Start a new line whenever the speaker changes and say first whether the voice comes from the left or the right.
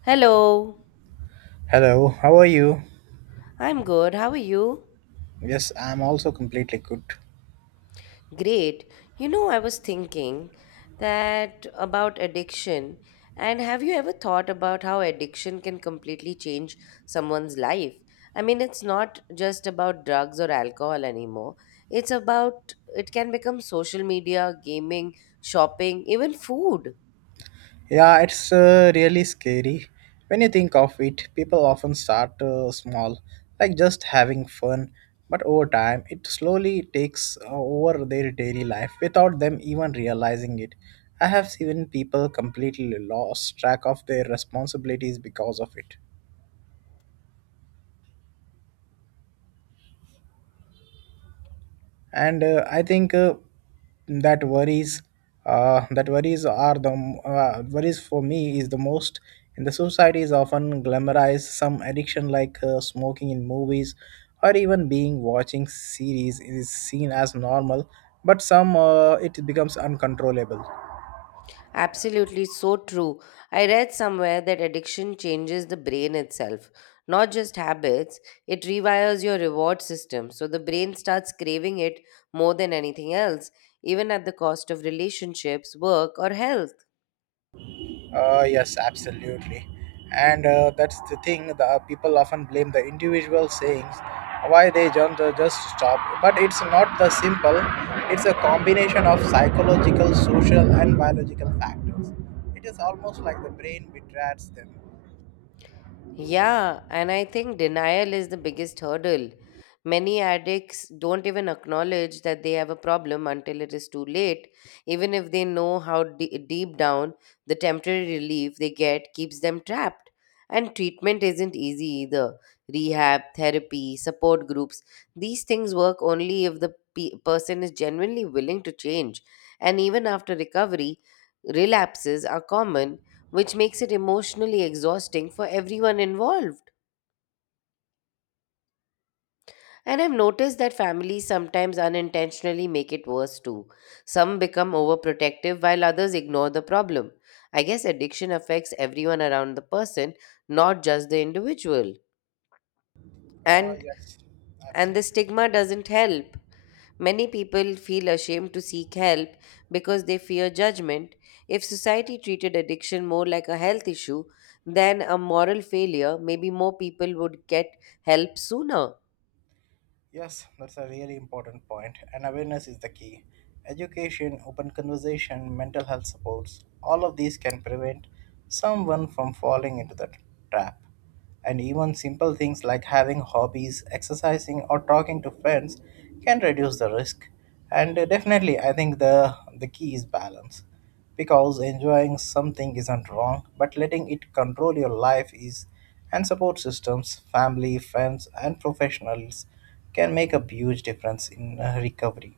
left: Hello,
right: Hello, how are you?
left: I'm good. How are you?
right: Yes, I'm also completely good.
left: Great. You know, I was thinking that about addiction. And have you ever thought about how addiction can completely change someone's life? I mean, it's not just about drugs or alcohol anymore. It's about, it can become social media, gaming, shopping, even food.
right: Yeah, it's really scary. When you think of it, people often start small, like just having fun, but over time, it slowly takes over their daily life without them even realizing it. I have seen people completely lost track of their responsibilities because of it. And I think that worries that worries are the worries for me is the most in the society is often glamorized some addiction like smoking in movies or even being watching series is seen as normal but some it becomes uncontrollable.
left: Absolutely so true. I read somewhere that addiction changes the brain itself, not just habits. It rewires your reward system, so the brain starts craving it more than anything else, even at the cost of relationships, work, or health.
right: Yes, absolutely. And that's the thing, the people often blame the individual sayings why they don't just stop. But it's not the simple, it's a combination of psychological, social, and biological factors. It is almost like the brain betrays them.
left: Yeah, and I think denial is the biggest hurdle. Many addicts don't even acknowledge that they have a problem until it is too late, even if they know how deep down the temporary relief they get keeps them trapped. And treatment isn't easy either. Rehab, therapy, support groups, these things work only if the person is genuinely willing to change. And even after recovery, relapses are common which makes it emotionally exhausting for everyone involved. And I've noticed that families sometimes unintentionally make it worse too. Some become overprotective while others ignore the problem. I guess addiction affects everyone around the person, not just the individual.
right: Uh,
left: And
right: yes,
left: and
right: absolutely.
left: the stigma doesn't help. Many people feel ashamed to seek help because they fear judgment. If society treated addiction more like a health issue than a moral failure, maybe more people would get help sooner.
right: Yes, that's a really important point, and awareness is the key. Education, open conversation, mental health supports, all of these can prevent someone from falling into the trap. And even simple things like having hobbies, exercising, or talking to friends can reduce the risk. And definitely, I think the key is balance. Because enjoying something isn't wrong, but letting it control your life is, and support systems, family, friends, and professionals can make a huge difference in recovery.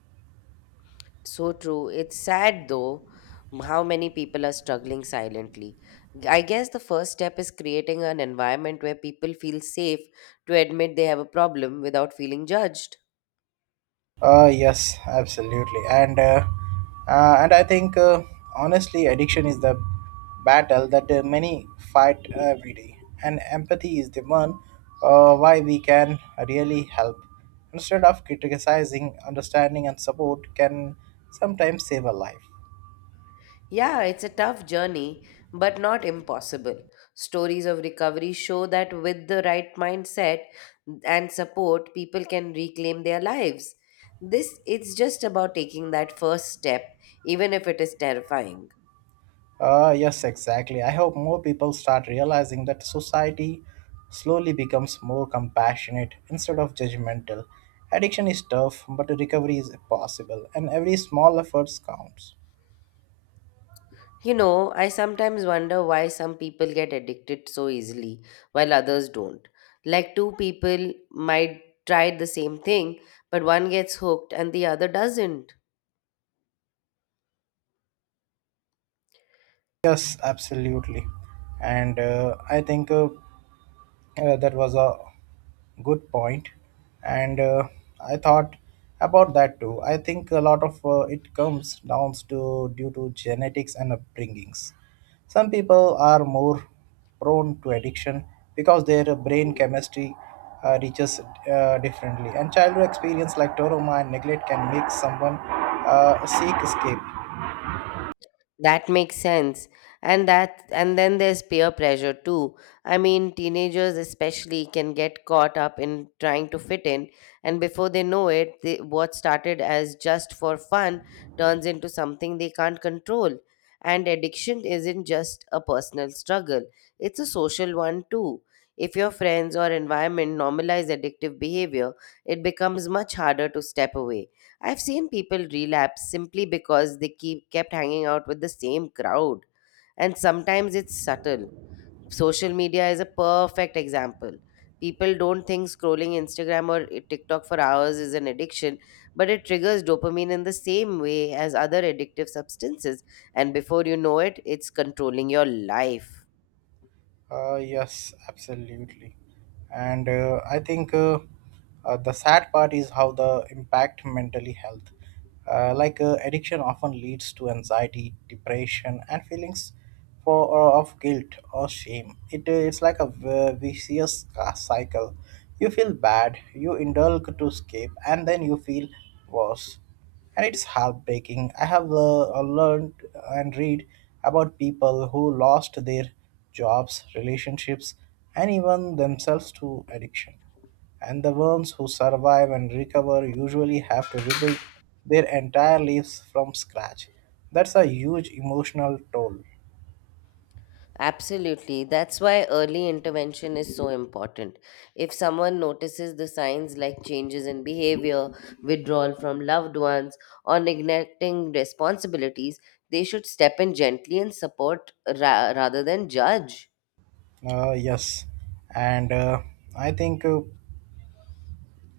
left: So true. It's sad though how many people are struggling silently. I guess the first step is creating an environment where people feel safe to admit they have a problem without feeling judged.
right: Yes, absolutely. And I think honestly, addiction is the battle that many fight every day, and empathy is the one why we can really help. Instead of criticizing, understanding and support can sometimes save a life.
left: Yeah, it's a tough journey, but not impossible. Stories of recovery show that with the right mindset and support, people can reclaim their lives. This it's just about taking that first step, even if it is terrifying.
right: Yes, exactly. I hope more people start realizing that society slowly becomes more compassionate instead of judgmental. Addiction is tough, but recovery is possible, and every small effort counts.
left: You know, I sometimes wonder why some people get addicted so easily while others don't. Like two people might try the same thing, but one gets hooked and the other doesn't.
right: Yes, absolutely. And I think That was a good point, and I thought about that too. I think a lot of it comes down to due to genetics and upbringings. Some people are more prone to addiction because their brain chemistry reaches differently, and childhood experience like trauma and neglect can make someone seek escape.
left: That makes sense. And that and then there's peer pressure too. I mean, teenagers especially can get caught up in trying to fit in, and before they know it, they, what started as just for fun turns into something they can't control. And addiction isn't just a personal struggle, it's a social one too. If your friends or environment normalize addictive behavior, it becomes much harder to step away. I've seen people relapse simply because they keep kept hanging out with the same crowd. And sometimes it's subtle. Social media is a perfect example. People don't think scrolling Instagram or TikTok for hours is an addiction, but it triggers dopamine in the same way as other addictive substances. And before you know it, it's controlling your life.
right: Yes, absolutely. And I think The sad part is how the impact mentally health. Like addiction often leads to anxiety, depression, and feelings for or of guilt or shame. It's like a vicious cycle. You feel bad, you indulge to escape, and then you feel worse and it's heartbreaking. I have learned and read about people who lost their jobs, relationships, and even themselves to addiction. And the ones who survive and recover usually have to rebuild their entire lives from scratch. That's a huge emotional toll.
left: Absolutely. That's why early intervention is so important. If someone notices the signs like changes in behavior, withdrawal from loved ones, or neglecting responsibilities, they should step in gently and support rather than judge.
right: Yes, and I think.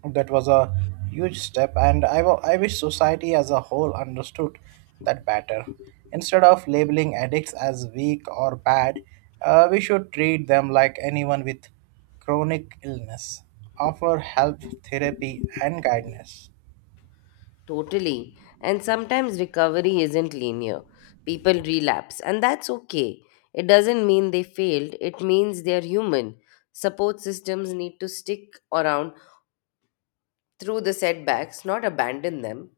right: That was a huge step, and I wish society as a whole understood that better. Instead of labeling addicts as weak or bad, we should treat them like anyone with chronic illness, offer help, therapy, and guidance.
left: Totally. And sometimes recovery isn't linear. People relapse, and that's okay. It doesn't mean they failed, it means they're human. Support systems need to stick around through the setbacks, not abandon them.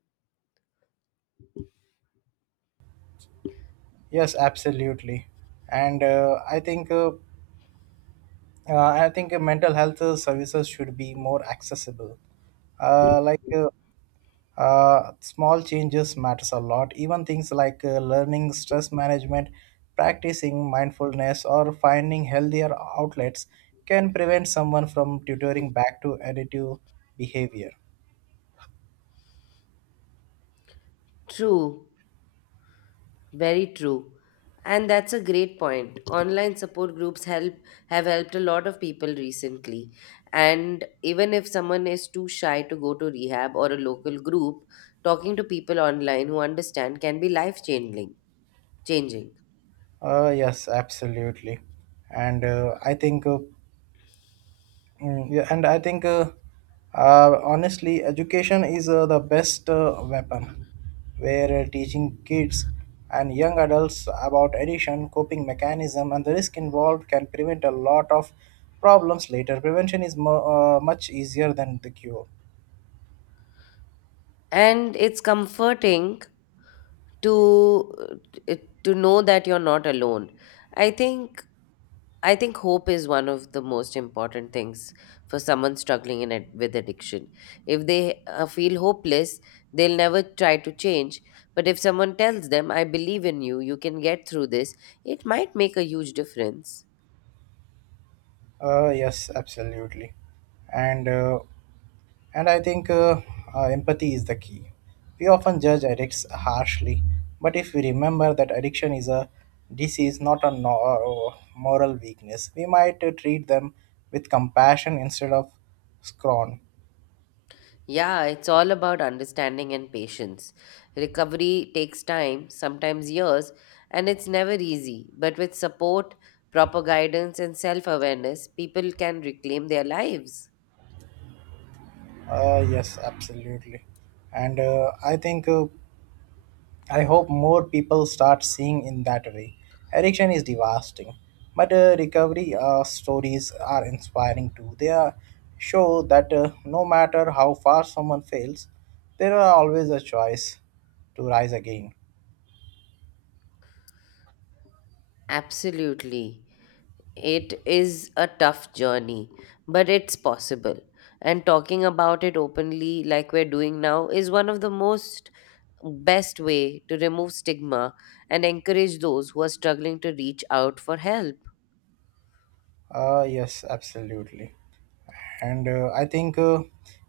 right: Yes, absolutely. And I think Mental health services should be more accessible. Uh, like uh, Small changes matters a lot, even things like learning stress management, practicing mindfulness, or finding healthier outlets can prevent someone from tutoring back to additive behavior.
left: True, very true. And that's a great point. Online support groups help have helped a lot of people recently. And even if someone is too shy to go to rehab or a local group, talking to people online who understand can be life changing. Changing.
right: Yes absolutely and I think Mm, yeah, and I think honestly, education is the best weapon. Where teaching kids and young adults about addiction, coping mechanism, and the risk involved can prevent a lot of problems later. Prevention is much easier than the cure.
left: And it's comforting to to know that you're not alone. I think I think hope is one of the most important things for someone struggling in with addiction. If they feel hopeless, they'll never try to change. But if someone tells them, I believe in you, you can get through this, it might make a huge difference.
right: Yes, absolutely. And uh, And I think Empathy is the key. We often judge addicts harshly, but if we remember that addiction is a disease, not a moral weakness, we might treat them with compassion instead of scorn.
left: Yeah, it's all about understanding and patience. Recovery takes time, sometimes years, and it's never easy. But with support, proper guidance, and self awareness, people can reclaim their lives.
right: Yes, absolutely. And I think I hope more people start seeing in that way. Addiction is devastating, but recovery stories are inspiring too. They are, show that no matter how far someone fails, there are always a choice to rise again.
left: Absolutely. It is a tough journey, but it's possible. And talking about it openly, like we're doing now, is one of the most best way to remove stigma and encourage those who are struggling to reach out for help.
right: Yes, absolutely. And I think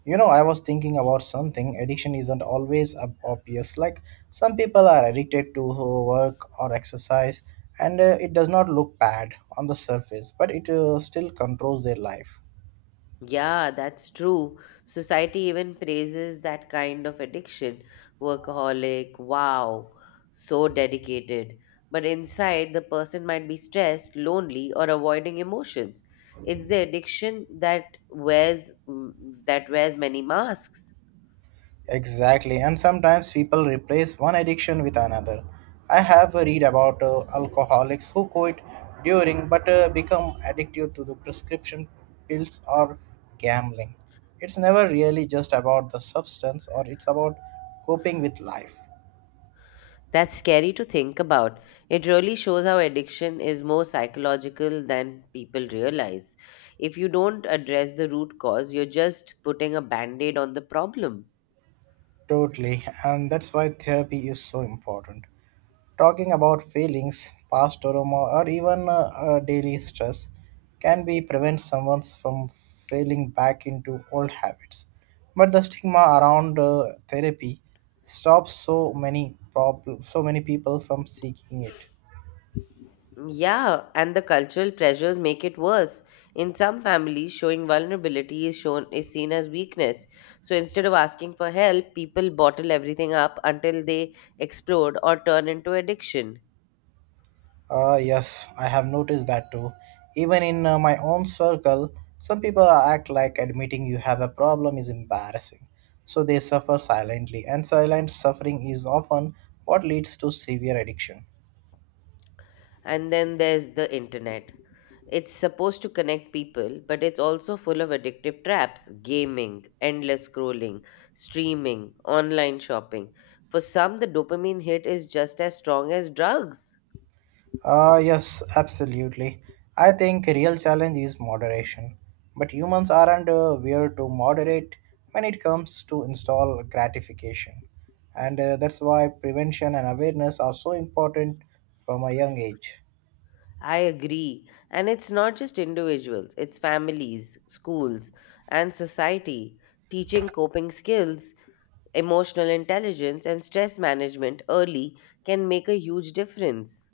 right: you know I was thinking about something. Addiction isn't always obvious. Like some people are addicted to work or exercise and it does not look bad on the surface, but it still controls their life.
left: Yeah, that's true. Society even praises that kind of addiction. Workaholic, wow, so dedicated. But inside, the person might be stressed, lonely, or avoiding emotions. It's the addiction that that wears many masks.
right: Exactly, and sometimes people replace one addiction with another. I have read about alcoholics who quit during but become addicted to the prescription pills or gambling. It's never really just about the substance or it's about coping with life.
left: That's scary to think about. It really shows how addiction is more psychological than people realize. If you don't address the root cause, you're just putting a band-aid on the problem.
right: Totally, and that's why therapy is so important. Talking about feelings, past trauma, or even daily stress can be prevent someone from falling back into old habits. But the stigma around therapy stops so many so many people from seeking it.
left: Yeah, and the cultural pressures make it worse. In some families, showing vulnerability is seen as weakness. So instead of asking for help, people bottle everything up until they explode or turn into addiction.
right: Yes, I have noticed that too. Even in my own circle, some people act like admitting you have a problem is embarrassing. So they suffer silently, and silent suffering is often what leads to severe addiction.
left: And then there's the internet. It's supposed to connect people, but it's also full of addictive traps gaming, endless scrolling, streaming, online shopping. For some, the dopamine hit is just as strong as drugs.
right: Yes, absolutely. I think real challenge is moderation, but humans aren't weird to moderate when it comes to install gratification, and that's why prevention and awareness are so important from a young age.
left: I agree. And it's not just individuals, it's families, schools, and society. Teaching coping skills, emotional intelligence, and stress management early can make a huge difference.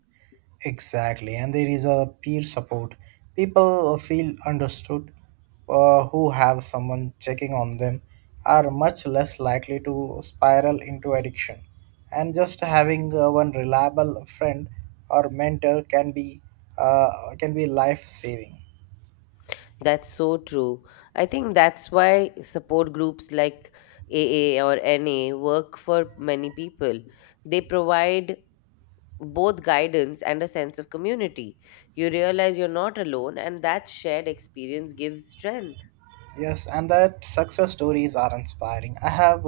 right: Exactly, and there is a peer support. People feel understood who have someone checking on them are much less likely to spiral into addiction. And just having one reliable friend or mentor can be life saving.
left: That's so true. I think that's why support groups like AA or NA work for many people. They provide both guidance and a sense of community. You realize you're not alone, and that shared experience gives strength.
right: Yes, and that success stories are inspiring. I have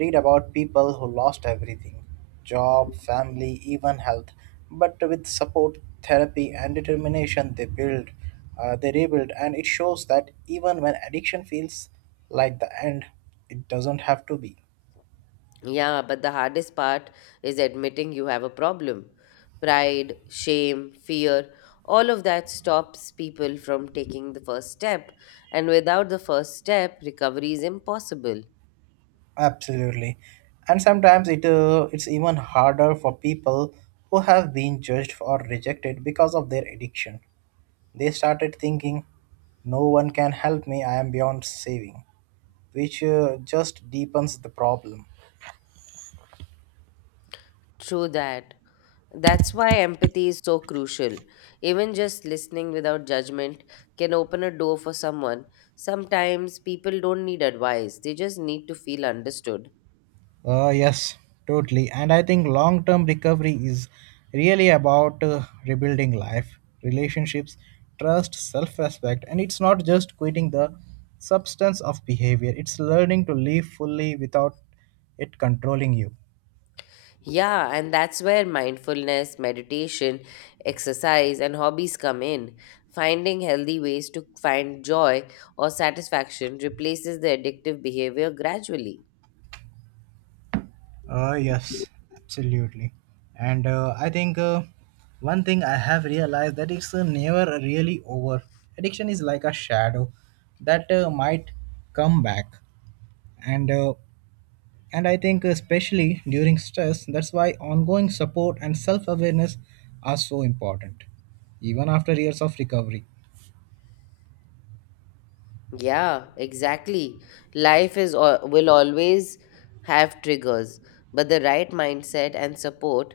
right: read about people who lost everything, job, family, even health. But with support, therapy, and determination, they rebuild. And it shows that even when addiction feels like the end, it doesn't have to be.
left: Yeah, but the hardest part is admitting you have a problem. Pride, shame, fear, all of that stops people from taking the first step. And without the first step, recovery is impossible.
right: Absolutely. And sometimes it's even harder for people who have been judged or rejected because of their addiction. They started thinking, no one can help me, I am beyond saving, which just deepens the problem.
left: True that. That's why empathy is so crucial. Even just listening without judgment can open a door for someone. Sometimes people don't need advice, they just need to feel understood.
right: Yes, totally. And I think long term recovery is really about rebuilding life, relationships, trust, self respect. And it's not just quitting the substance of behavior, it's learning to live fully without it controlling you.
left: Yeah, and that's where mindfulness, meditation, exercise, and hobbies come in. Finding healthy ways to find joy or satisfaction replaces the addictive behavior gradually.
right: Yes, absolutely. And I think One thing I have realized that it's never really over. Addiction is like a shadow that might come back. And uh, and I think especially during stress, that's why ongoing support and self-awareness are so important, even after years of recovery.
left: Yeah, exactly. Life is will always have triggers, but the right mindset and support,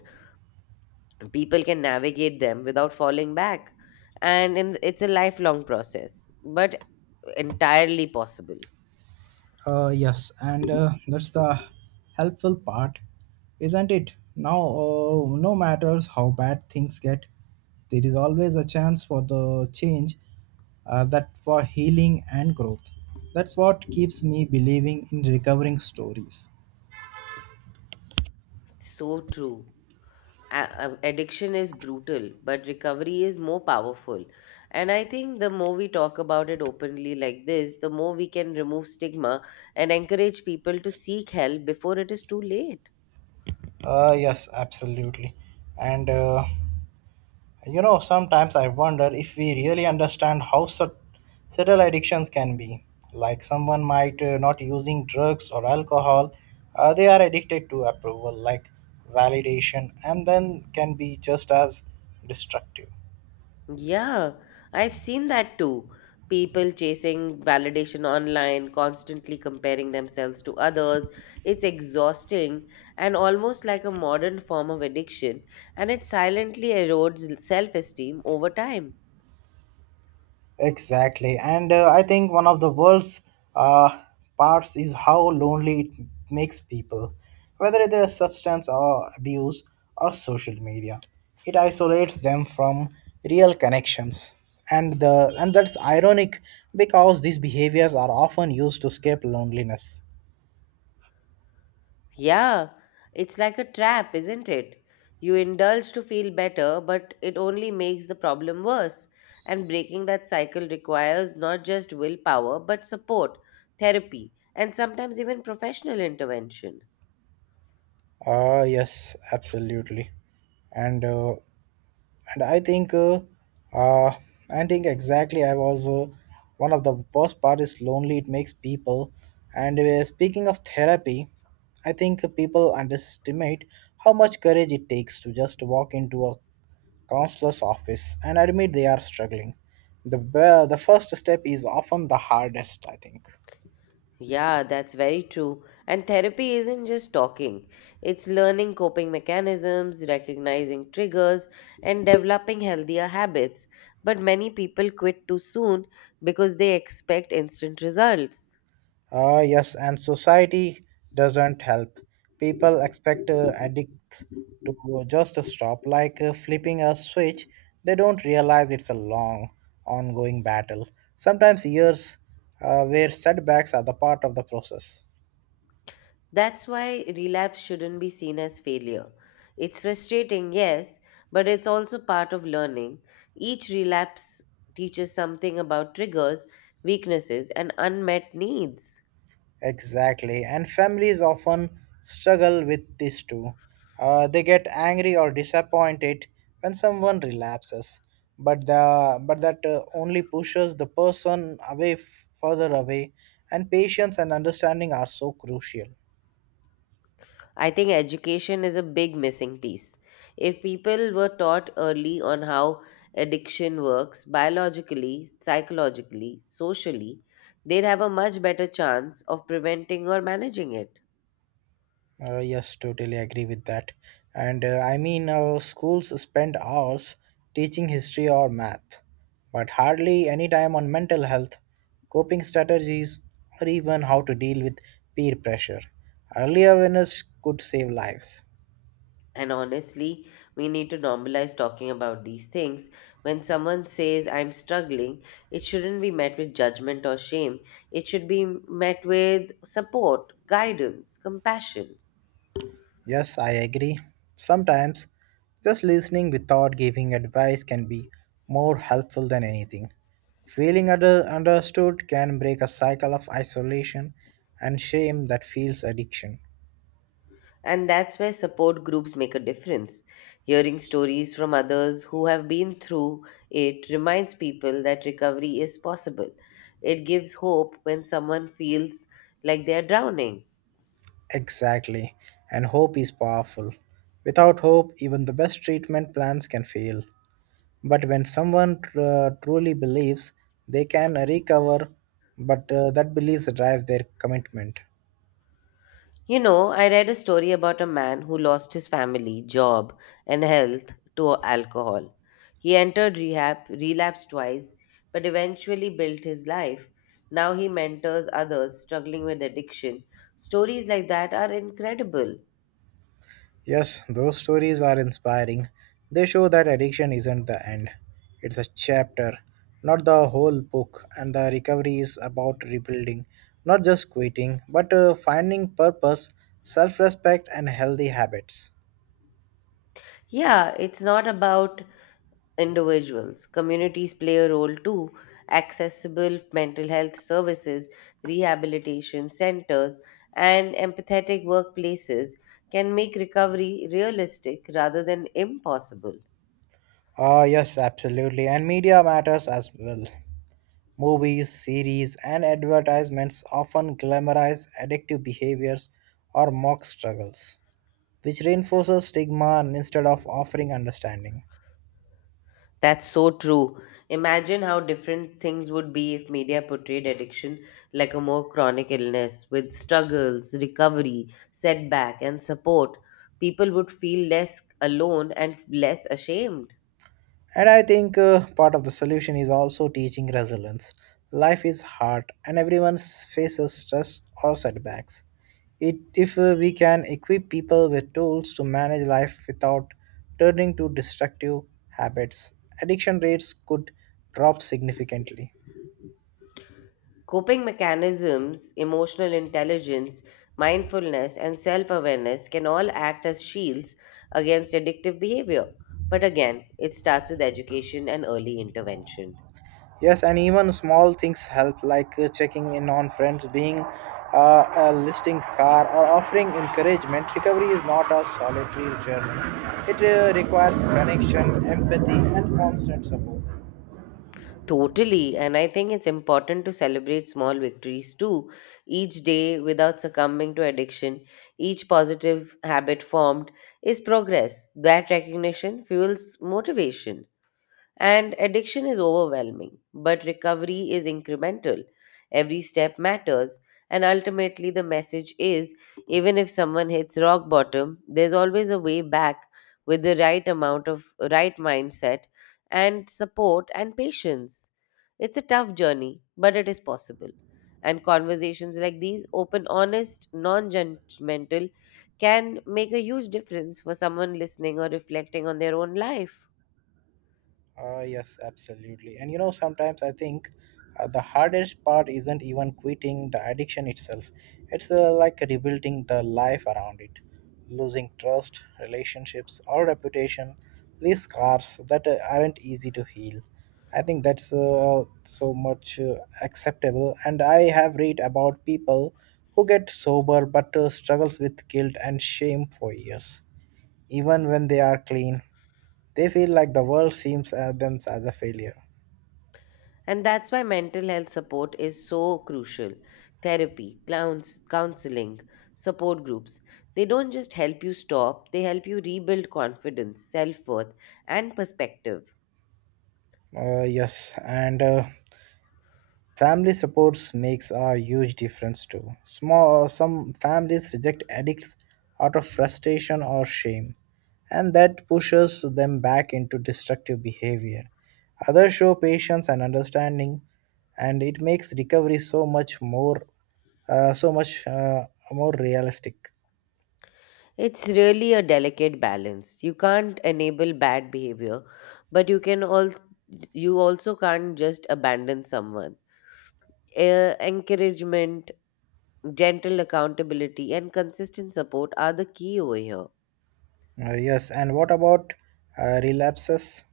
left: people can navigate them without falling back. And in, it's a lifelong process, but entirely possible.
right: Yes, and That's the helpful part, isn't it? Now, no matters how bad things get, there is always a chance for the change, that for healing and growth. That's what keeps me believing in recovering stories.
left: So true. Addiction is brutal, but recovery is more powerful. And I think the more we talk about it openly like this, the more we can remove stigma and encourage people to seek help before it is too late.
right: Yes, absolutely, and you know, sometimes I wonder if we really understand how subtle addictions can be. Like someone might not using drugs or alcohol, they are addicted to approval, like validation, and then can be just as destructive.
left: Yeah, I've seen that too. People chasing validation online, constantly comparing themselves to others. It's exhausting and almost like a modern form of addiction, and it silently erodes self esteem over time.
right: Exactly. And I think one of the worst uh, parts is how lonely it makes people, whether it is substance or abuse or social media. It isolates them from real connections. And that's ironic because these behaviors are often used to escape loneliness.
left: Yeah, it's like a trap, isn't it? You indulge to feel better, but it only makes the problem worse. And breaking that cycle requires not just willpower, but support, therapy, and sometimes even professional intervention.
right: Ah, yes, absolutely. And uh, and uh, I think exactly I was one of the worst part is lonely it makes people and speaking of therapy I think people underestimate how much courage it takes to just walk into a counselor's office and admit they are struggling. The first step is often the hardest I think.
left: Yeah, that's very true. And therapy isn't just talking, it's learning coping mechanisms, recognizing triggers, and developing healthier habits. But many people quit too soon because they expect instant results.
right: Ah, yes, and society doesn't help. People expect addicts to just stop, like flipping a switch. They don't realize it's a long, ongoing battle, sometimes years, where setbacks are the part of the process.
left: That's why relapse shouldn't be seen as failure. It's frustrating, yes, but it's also part of learning. Each relapse teaches something about triggers, weaknesses, and unmet needs.
right: Exactly, and families often struggle with this too. They get angry or disappointed when someone relapses, but the but that only pushes the person away further away. And patience and understanding are so crucial.
left: I think education is a big missing piece. If people were taught early on how addiction works biologically, psychologically, socially, they'd have a much better chance of preventing or managing it.
right: Yes, totally agree with that. And I mean, our schools spend hours teaching history or math, but hardly any time on mental health, coping strategies, or even how to deal with peer pressure. Early awareness could save lives.
left: And honestly, we need to normalize talking about these things. When someone says, I'm struggling, it shouldn't be met with judgment or shame. It should be met with support, guidance, compassion.
right: Yes, I agree. Sometimes just listening without giving advice can be more helpful than anything. Feeling understood can break a cycle of isolation and shame that feels addiction.
left: And that's where support groups make a difference. Hearing stories from others who have been through it reminds people that recovery is possible. It gives hope when someone feels like they are drowning.
right: Exactly, and hope is powerful. Without hope, even the best treatment plans can fail. But when someone truly believes, they can recover, but that belief drives their commitment.
left: You know, I read a story about a man who lost his family, job, and health to alcohol. He entered rehab, relapsed twice, but eventually built his life. Now he mentors others struggling with addiction. Stories like that are incredible.
right: Yes, those stories are inspiring. They show that addiction isn't the end, it's a chapter, not the whole book. And the recovery is about rebuilding, not just quitting, but finding purpose, self respect, and healthy habits.
left: Yeah, it's not about individuals. Communities play a role too. Accessible mental health services, rehabilitation centers, and empathetic workplaces can make recovery realistic rather than impossible.
right: Ah, yes, absolutely. And media matters as well. Movies, series, and advertisements often glamorize addictive behaviors or mock struggles, which reinforces stigma instead of offering understanding.
left: That's so true. Imagine how different things would be if media portrayed addiction like a more chronic illness with struggles, recovery, setback, and support. People would feel less alone and less ashamed.
right: And I think part of the solution is also teaching resilience. Life is hard and faces stress or setbacks. If we can equip people with tools to manage life without turning to destructive habits, addiction rates could drop significantly.
left: Coping mechanisms, emotional intelligence, mindfulness, and self awareness can all act as shields against addictive behavior. But again, it starts with education and early intervention.
right: Yes, and even small things help, like checking in on friends, being a listing car, or offering encouragement. Recovery is not a solitary journey, it requires connection, empathy, and constant support.
left: Totally, and I think it's important to celebrate small victories too, each day without succumbing to addiction. Each positive habit formed is progress. That recognition fuels motivation. And addiction is overwhelming, but recovery is incremental. Every step matters, and ultimately, the message is even if someone hits rock bottom, there's always a way back with the right amount of right mindset and support and patience. It's a tough journey, but it is possible. And conversations like these, open, honest, non judgmental, can make a huge difference for someone listening or reflecting on their own life.
right: Yes, absolutely. And you know, sometimes I think the hardest part isn't even quitting the addiction itself, it's like rebuilding the life around it. Losing trust, relationships, or reputation. These scars that aren't easy to heal. I think that's so much acceptable. And I have read about people who get sober but struggles with guilt and shame for years, even when they are clean. They feel like the world seems at them as a failure.
left: And that's why mental health support is so crucial. Therapy, clowns, counseling, support groups, they don't just help you stop, they help you rebuild confidence, self worth, and perspective.
right: Yes, and family supports makes a huge difference too. Small Some families reject addicts out of frustration or shame, and that pushes them back into destructive behavior. Others show patience and understanding, and it makes recovery so much more realistic.
left: It's really a delicate balance. You can't enable bad behavior, but you also can't just abandon someone. Encouragement, gentle accountability, and consistent support are the key over here.
right: Yes, and what about relapses?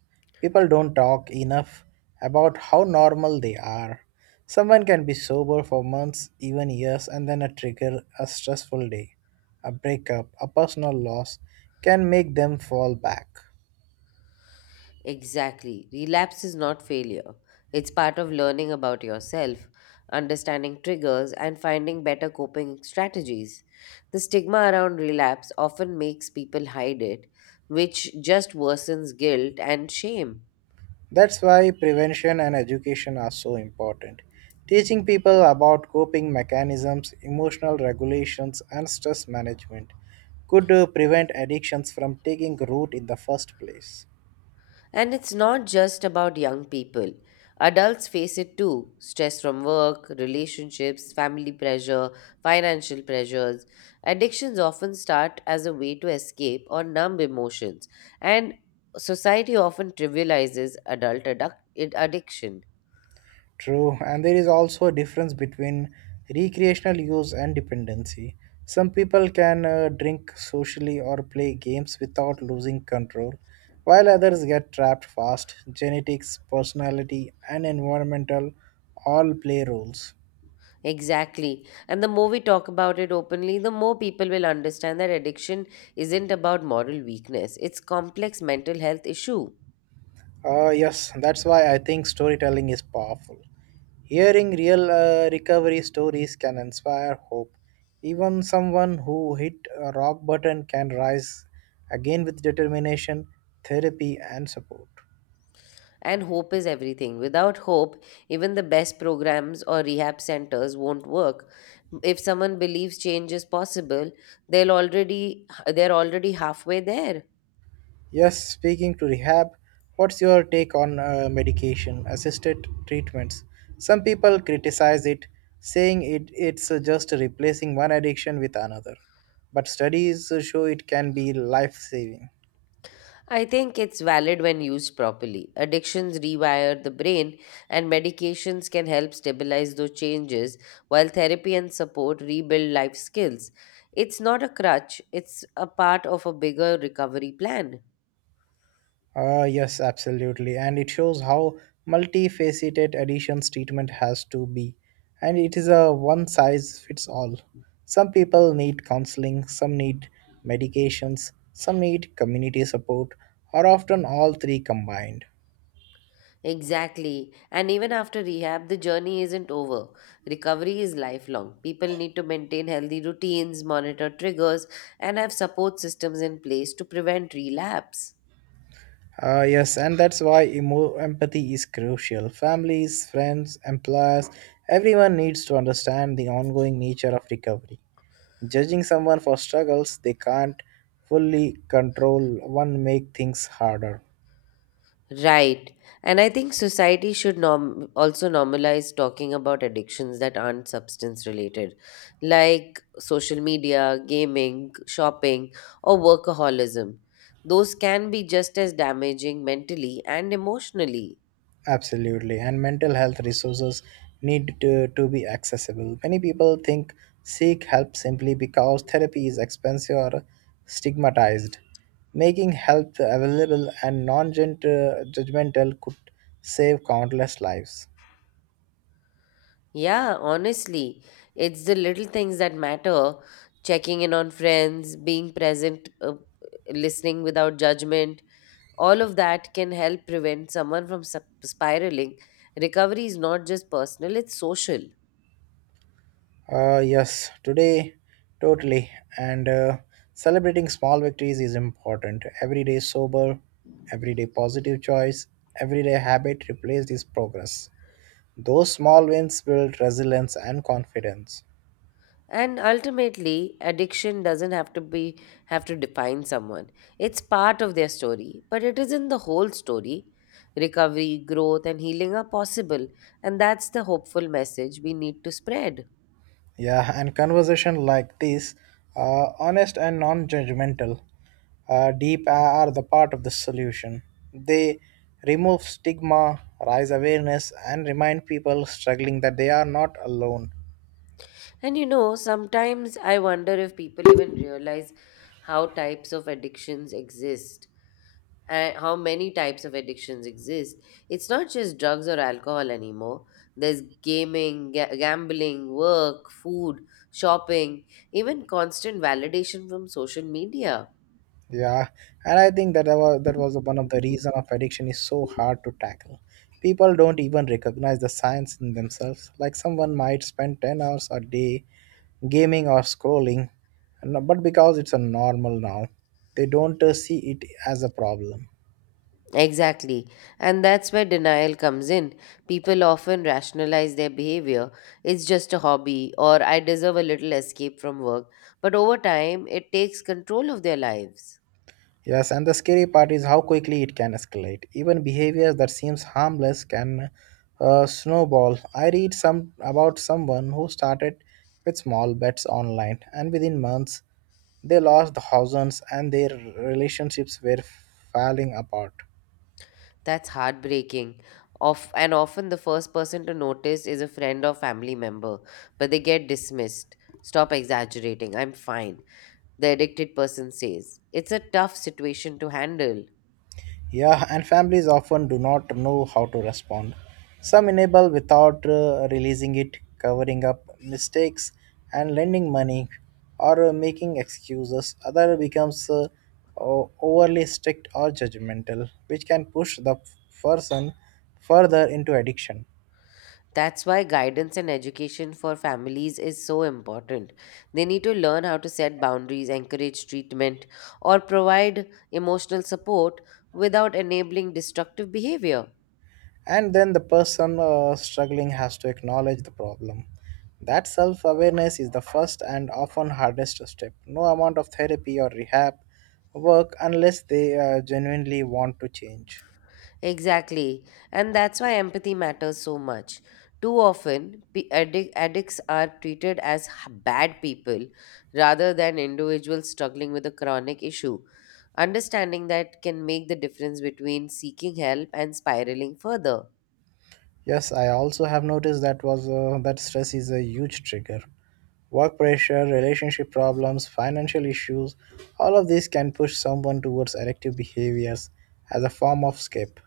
right: People don't talk enough about how normal they are. Someone can be sober for months, even years, and then a trigger, a stressful day, a breakup, a personal loss can make them fall back.
left: Exactly. Relapse is not failure. It's part of learning about yourself, understanding triggers, and finding better coping strategies. The stigma around relapse often makes people hide it, which just worsens guilt and shame.
right: That's why prevention and education are so important. Teaching people about coping mechanisms, emotional regulations, and stress management could prevent addictions from taking root in the first place.
left: And it's not just about young people. Adults face it too: stress from work, relationships, family pressure, financial pressures. Addictions often start as a way to escape or numb emotions, and society often trivializes addiction.
right: True, and there is also a difference between recreational use and dependency. Some people can drink socially or play games without losing control, while others get trapped fast. Genetics, personality, and environmental all play roles.
left: Exactly. And the more we talk about it openly, the more people will understand that addiction isn't about moral weakness, it's complex mental health issue.
right: Yes, that's why I think storytelling is powerful. Hearing real recovery stories can inspire hope. Even someone who hit a rock bottom can rise again with determination, therapy, and support.
left: And hope is everything. Without hope, even the best programs or rehab centers won't work. If someone believes change is possible, they're already halfway there.
right: Yes, speaking to rehab, what's your take on medication assisted treatments? Some people criticize it, saying it's just replacing one addiction with another, but studies show it can be life saving.
left: I think it's valid when used properly. Addictions rewire the brain, and medications can help stabilize those changes, while therapy and support rebuild life skills. It's not a crutch, it's a part of a bigger recovery plan.
right: Yes, absolutely. And it shows how multifaceted additions treatment has to be. And it is a one size fits all. Some people need counseling, some need medications, some need community support, or often all three combined.
left: Exactly. And even after rehab, the journey isn't over. Recovery is lifelong. People need to maintain healthy routines, monitor triggers, and have support systems in place to prevent relapse.
right: Yes, and that's why empathy is crucial. Families, friends, employers, everyone needs to understand the ongoing nature of recovery. Judging someone for struggles they can't fully control one make things harder.
left: Right. And I think society should also normalize talking about addictions that aren't substance related, like social media, gaming, shopping, or workaholism. Those can be just as damaging mentally and emotionally.
right: Absolutely. And mental health resources need to be accessible. Many people think seek help simply because therapy is expensive or stigmatized. Making help available and non judgmental could save countless lives.
left: Yeah, honestly, it's the little things that matter. Checking in on friends, being present, listening without judgment, all of that can help prevent someone from spiraling. Recovery is not just personal, it's social.
right: Yes, today, totally. And celebrating small victories is important. Every day sober, every day positive choice, every day habit replace this progress. Those small wins build resilience and confidence.
left: And ultimately, addiction doesn't have to be have to define someone. It's part of their story, but it isn't the whole story. Recovery, growth, and healing are possible, and that's the hopeful message we need to spread.
right: Yeah, and conversation like this, honest and non-judgmental, deep are the part of the solution. They remove stigma, raise awareness, and remind people struggling that they are not alone.
left: And you know, sometimes I wonder if people even realize how types of addictions exist how many types of addictions exist. It's not just drugs or alcohol anymore. There's gaming, gambling, work, food, shopping, even constant validation from social media.
right: Yeah, and I think that was one of the reason of addiction is so hard to tackle. People don't even recognize the signs in themselves. Like someone might spend 10 hours a day gaming or scrolling, but because it's a normal now, they don't see it as a problem.
left: Exactly. And that's where denial comes in. People often rationalize their behavior. It's just a hobby, or I deserve a little escape from work. But over time, it takes control of their lives.
right: Yes, and the scary part is how quickly it can escalate. Even behaviors that seems harmless can snowball. I read some about someone who started with small bets online, and within months, they lost thousands, and their relationships were falling apart.
left: That's heartbreaking. Of, and often the first person to notice is a friend or family member, but they get dismissed. Stop exaggerating, I'm fine, the addicted person says. It's a tough situation to handle.
right: Yeah, and families often do not know how to respond. Some enable without releasing it, covering up mistakes and lending money or making excuses. Other becomes overly strict or judgmental, which can push the person further into addiction.
left: That's why guidance and education for families is so important. They need to learn how to set boundaries, encourage treatment, or provide emotional support without enabling destructive behavior.
right: And then the person struggling has to acknowledge the problem. That self-awareness is the first and often hardest step. No amount of therapy or rehab work unless they genuinely want to change.
left: Exactly. And that's why empathy matters so much. Too often, addicts are treated as bad people rather than individuals struggling with a chronic issue. Understanding that can make the difference between seeking help and spiraling further.
right: Yes, I also have noticed that was that stress is a huge trigger. Work pressure, relationship problems, financial issues, all of these can push someone towards addictive behaviors as a form of escape.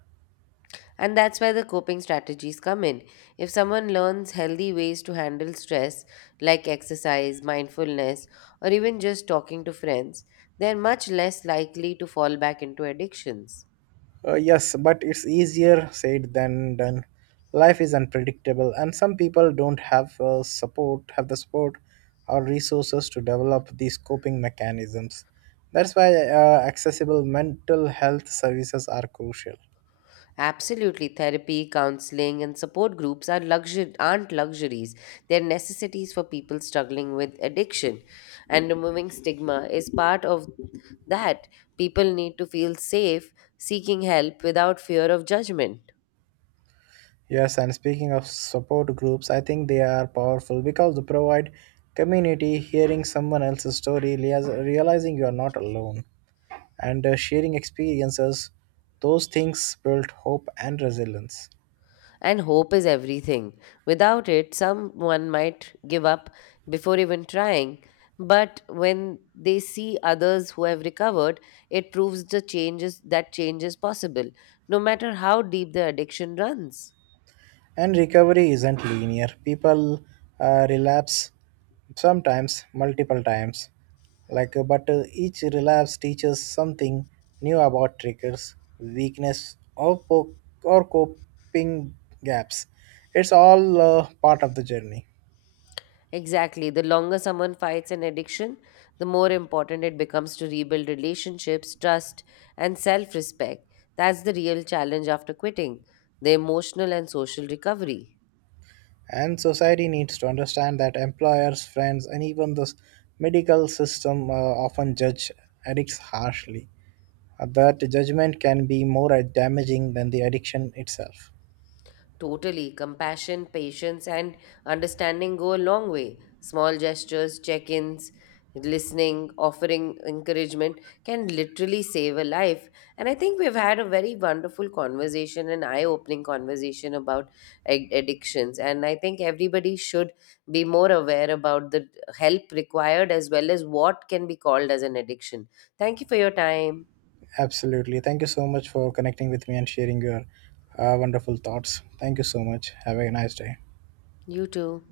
left: And that's where the coping strategies come in. If someone learns healthy ways to handle stress, like exercise, mindfulness, or even just talking to friends, they're much less likely to fall back into addictions.
right: Yes, but it's easier said than done. Life is unpredictable, and some people don't have the support or resources to develop these coping mechanisms. That's why accessible mental health services are crucial.
left: Absolutely, therapy, counseling, and support groups are aren't luxuries. They're necessities for people struggling with addiction. And removing stigma is part of that. People need to feel safe seeking help without fear of judgment.
right: Yes, and speaking of support groups, I think they are powerful because they provide community, hearing someone else's story, realizing you are not alone, and sharing experiences. Those things build hope and resilience.
left: And hope is everything. Without it, someone might give up before even trying. But when they see others who have recovered, it proves the changes that change is possible, no matter how deep the addiction runs.
right: And recovery isn't linear. People relapse sometimes, multiple times. Like, but Each relapse teaches something new about triggers, weakness, or coping gaps. It's all part of the journey,
left: Exactly. The longer someone fights an addiction, the more important it becomes to rebuild relationships, trust, and self respect. That's the real challenge after quitting the emotional and social recovery.
right: and society needs to understand that employers, friends, and even the medical system often judge addicts harshly. That judgment can be more damaging than the addiction itself.
left: Totally. Compassion, patience, and understanding go a long way. Small gestures, check ins, listening, offering encouragement can literally save a life. And I think we've had a very wonderful conversation, an eye opening conversation about addictions. And I think everybody should be more aware about the help required as well as what can be called as an addiction. Thank you for your time.
right: Absolutely. Thank you so much for connecting with me and sharing your wonderful thoughts. Thank you so much. Have a nice day.
left: You too.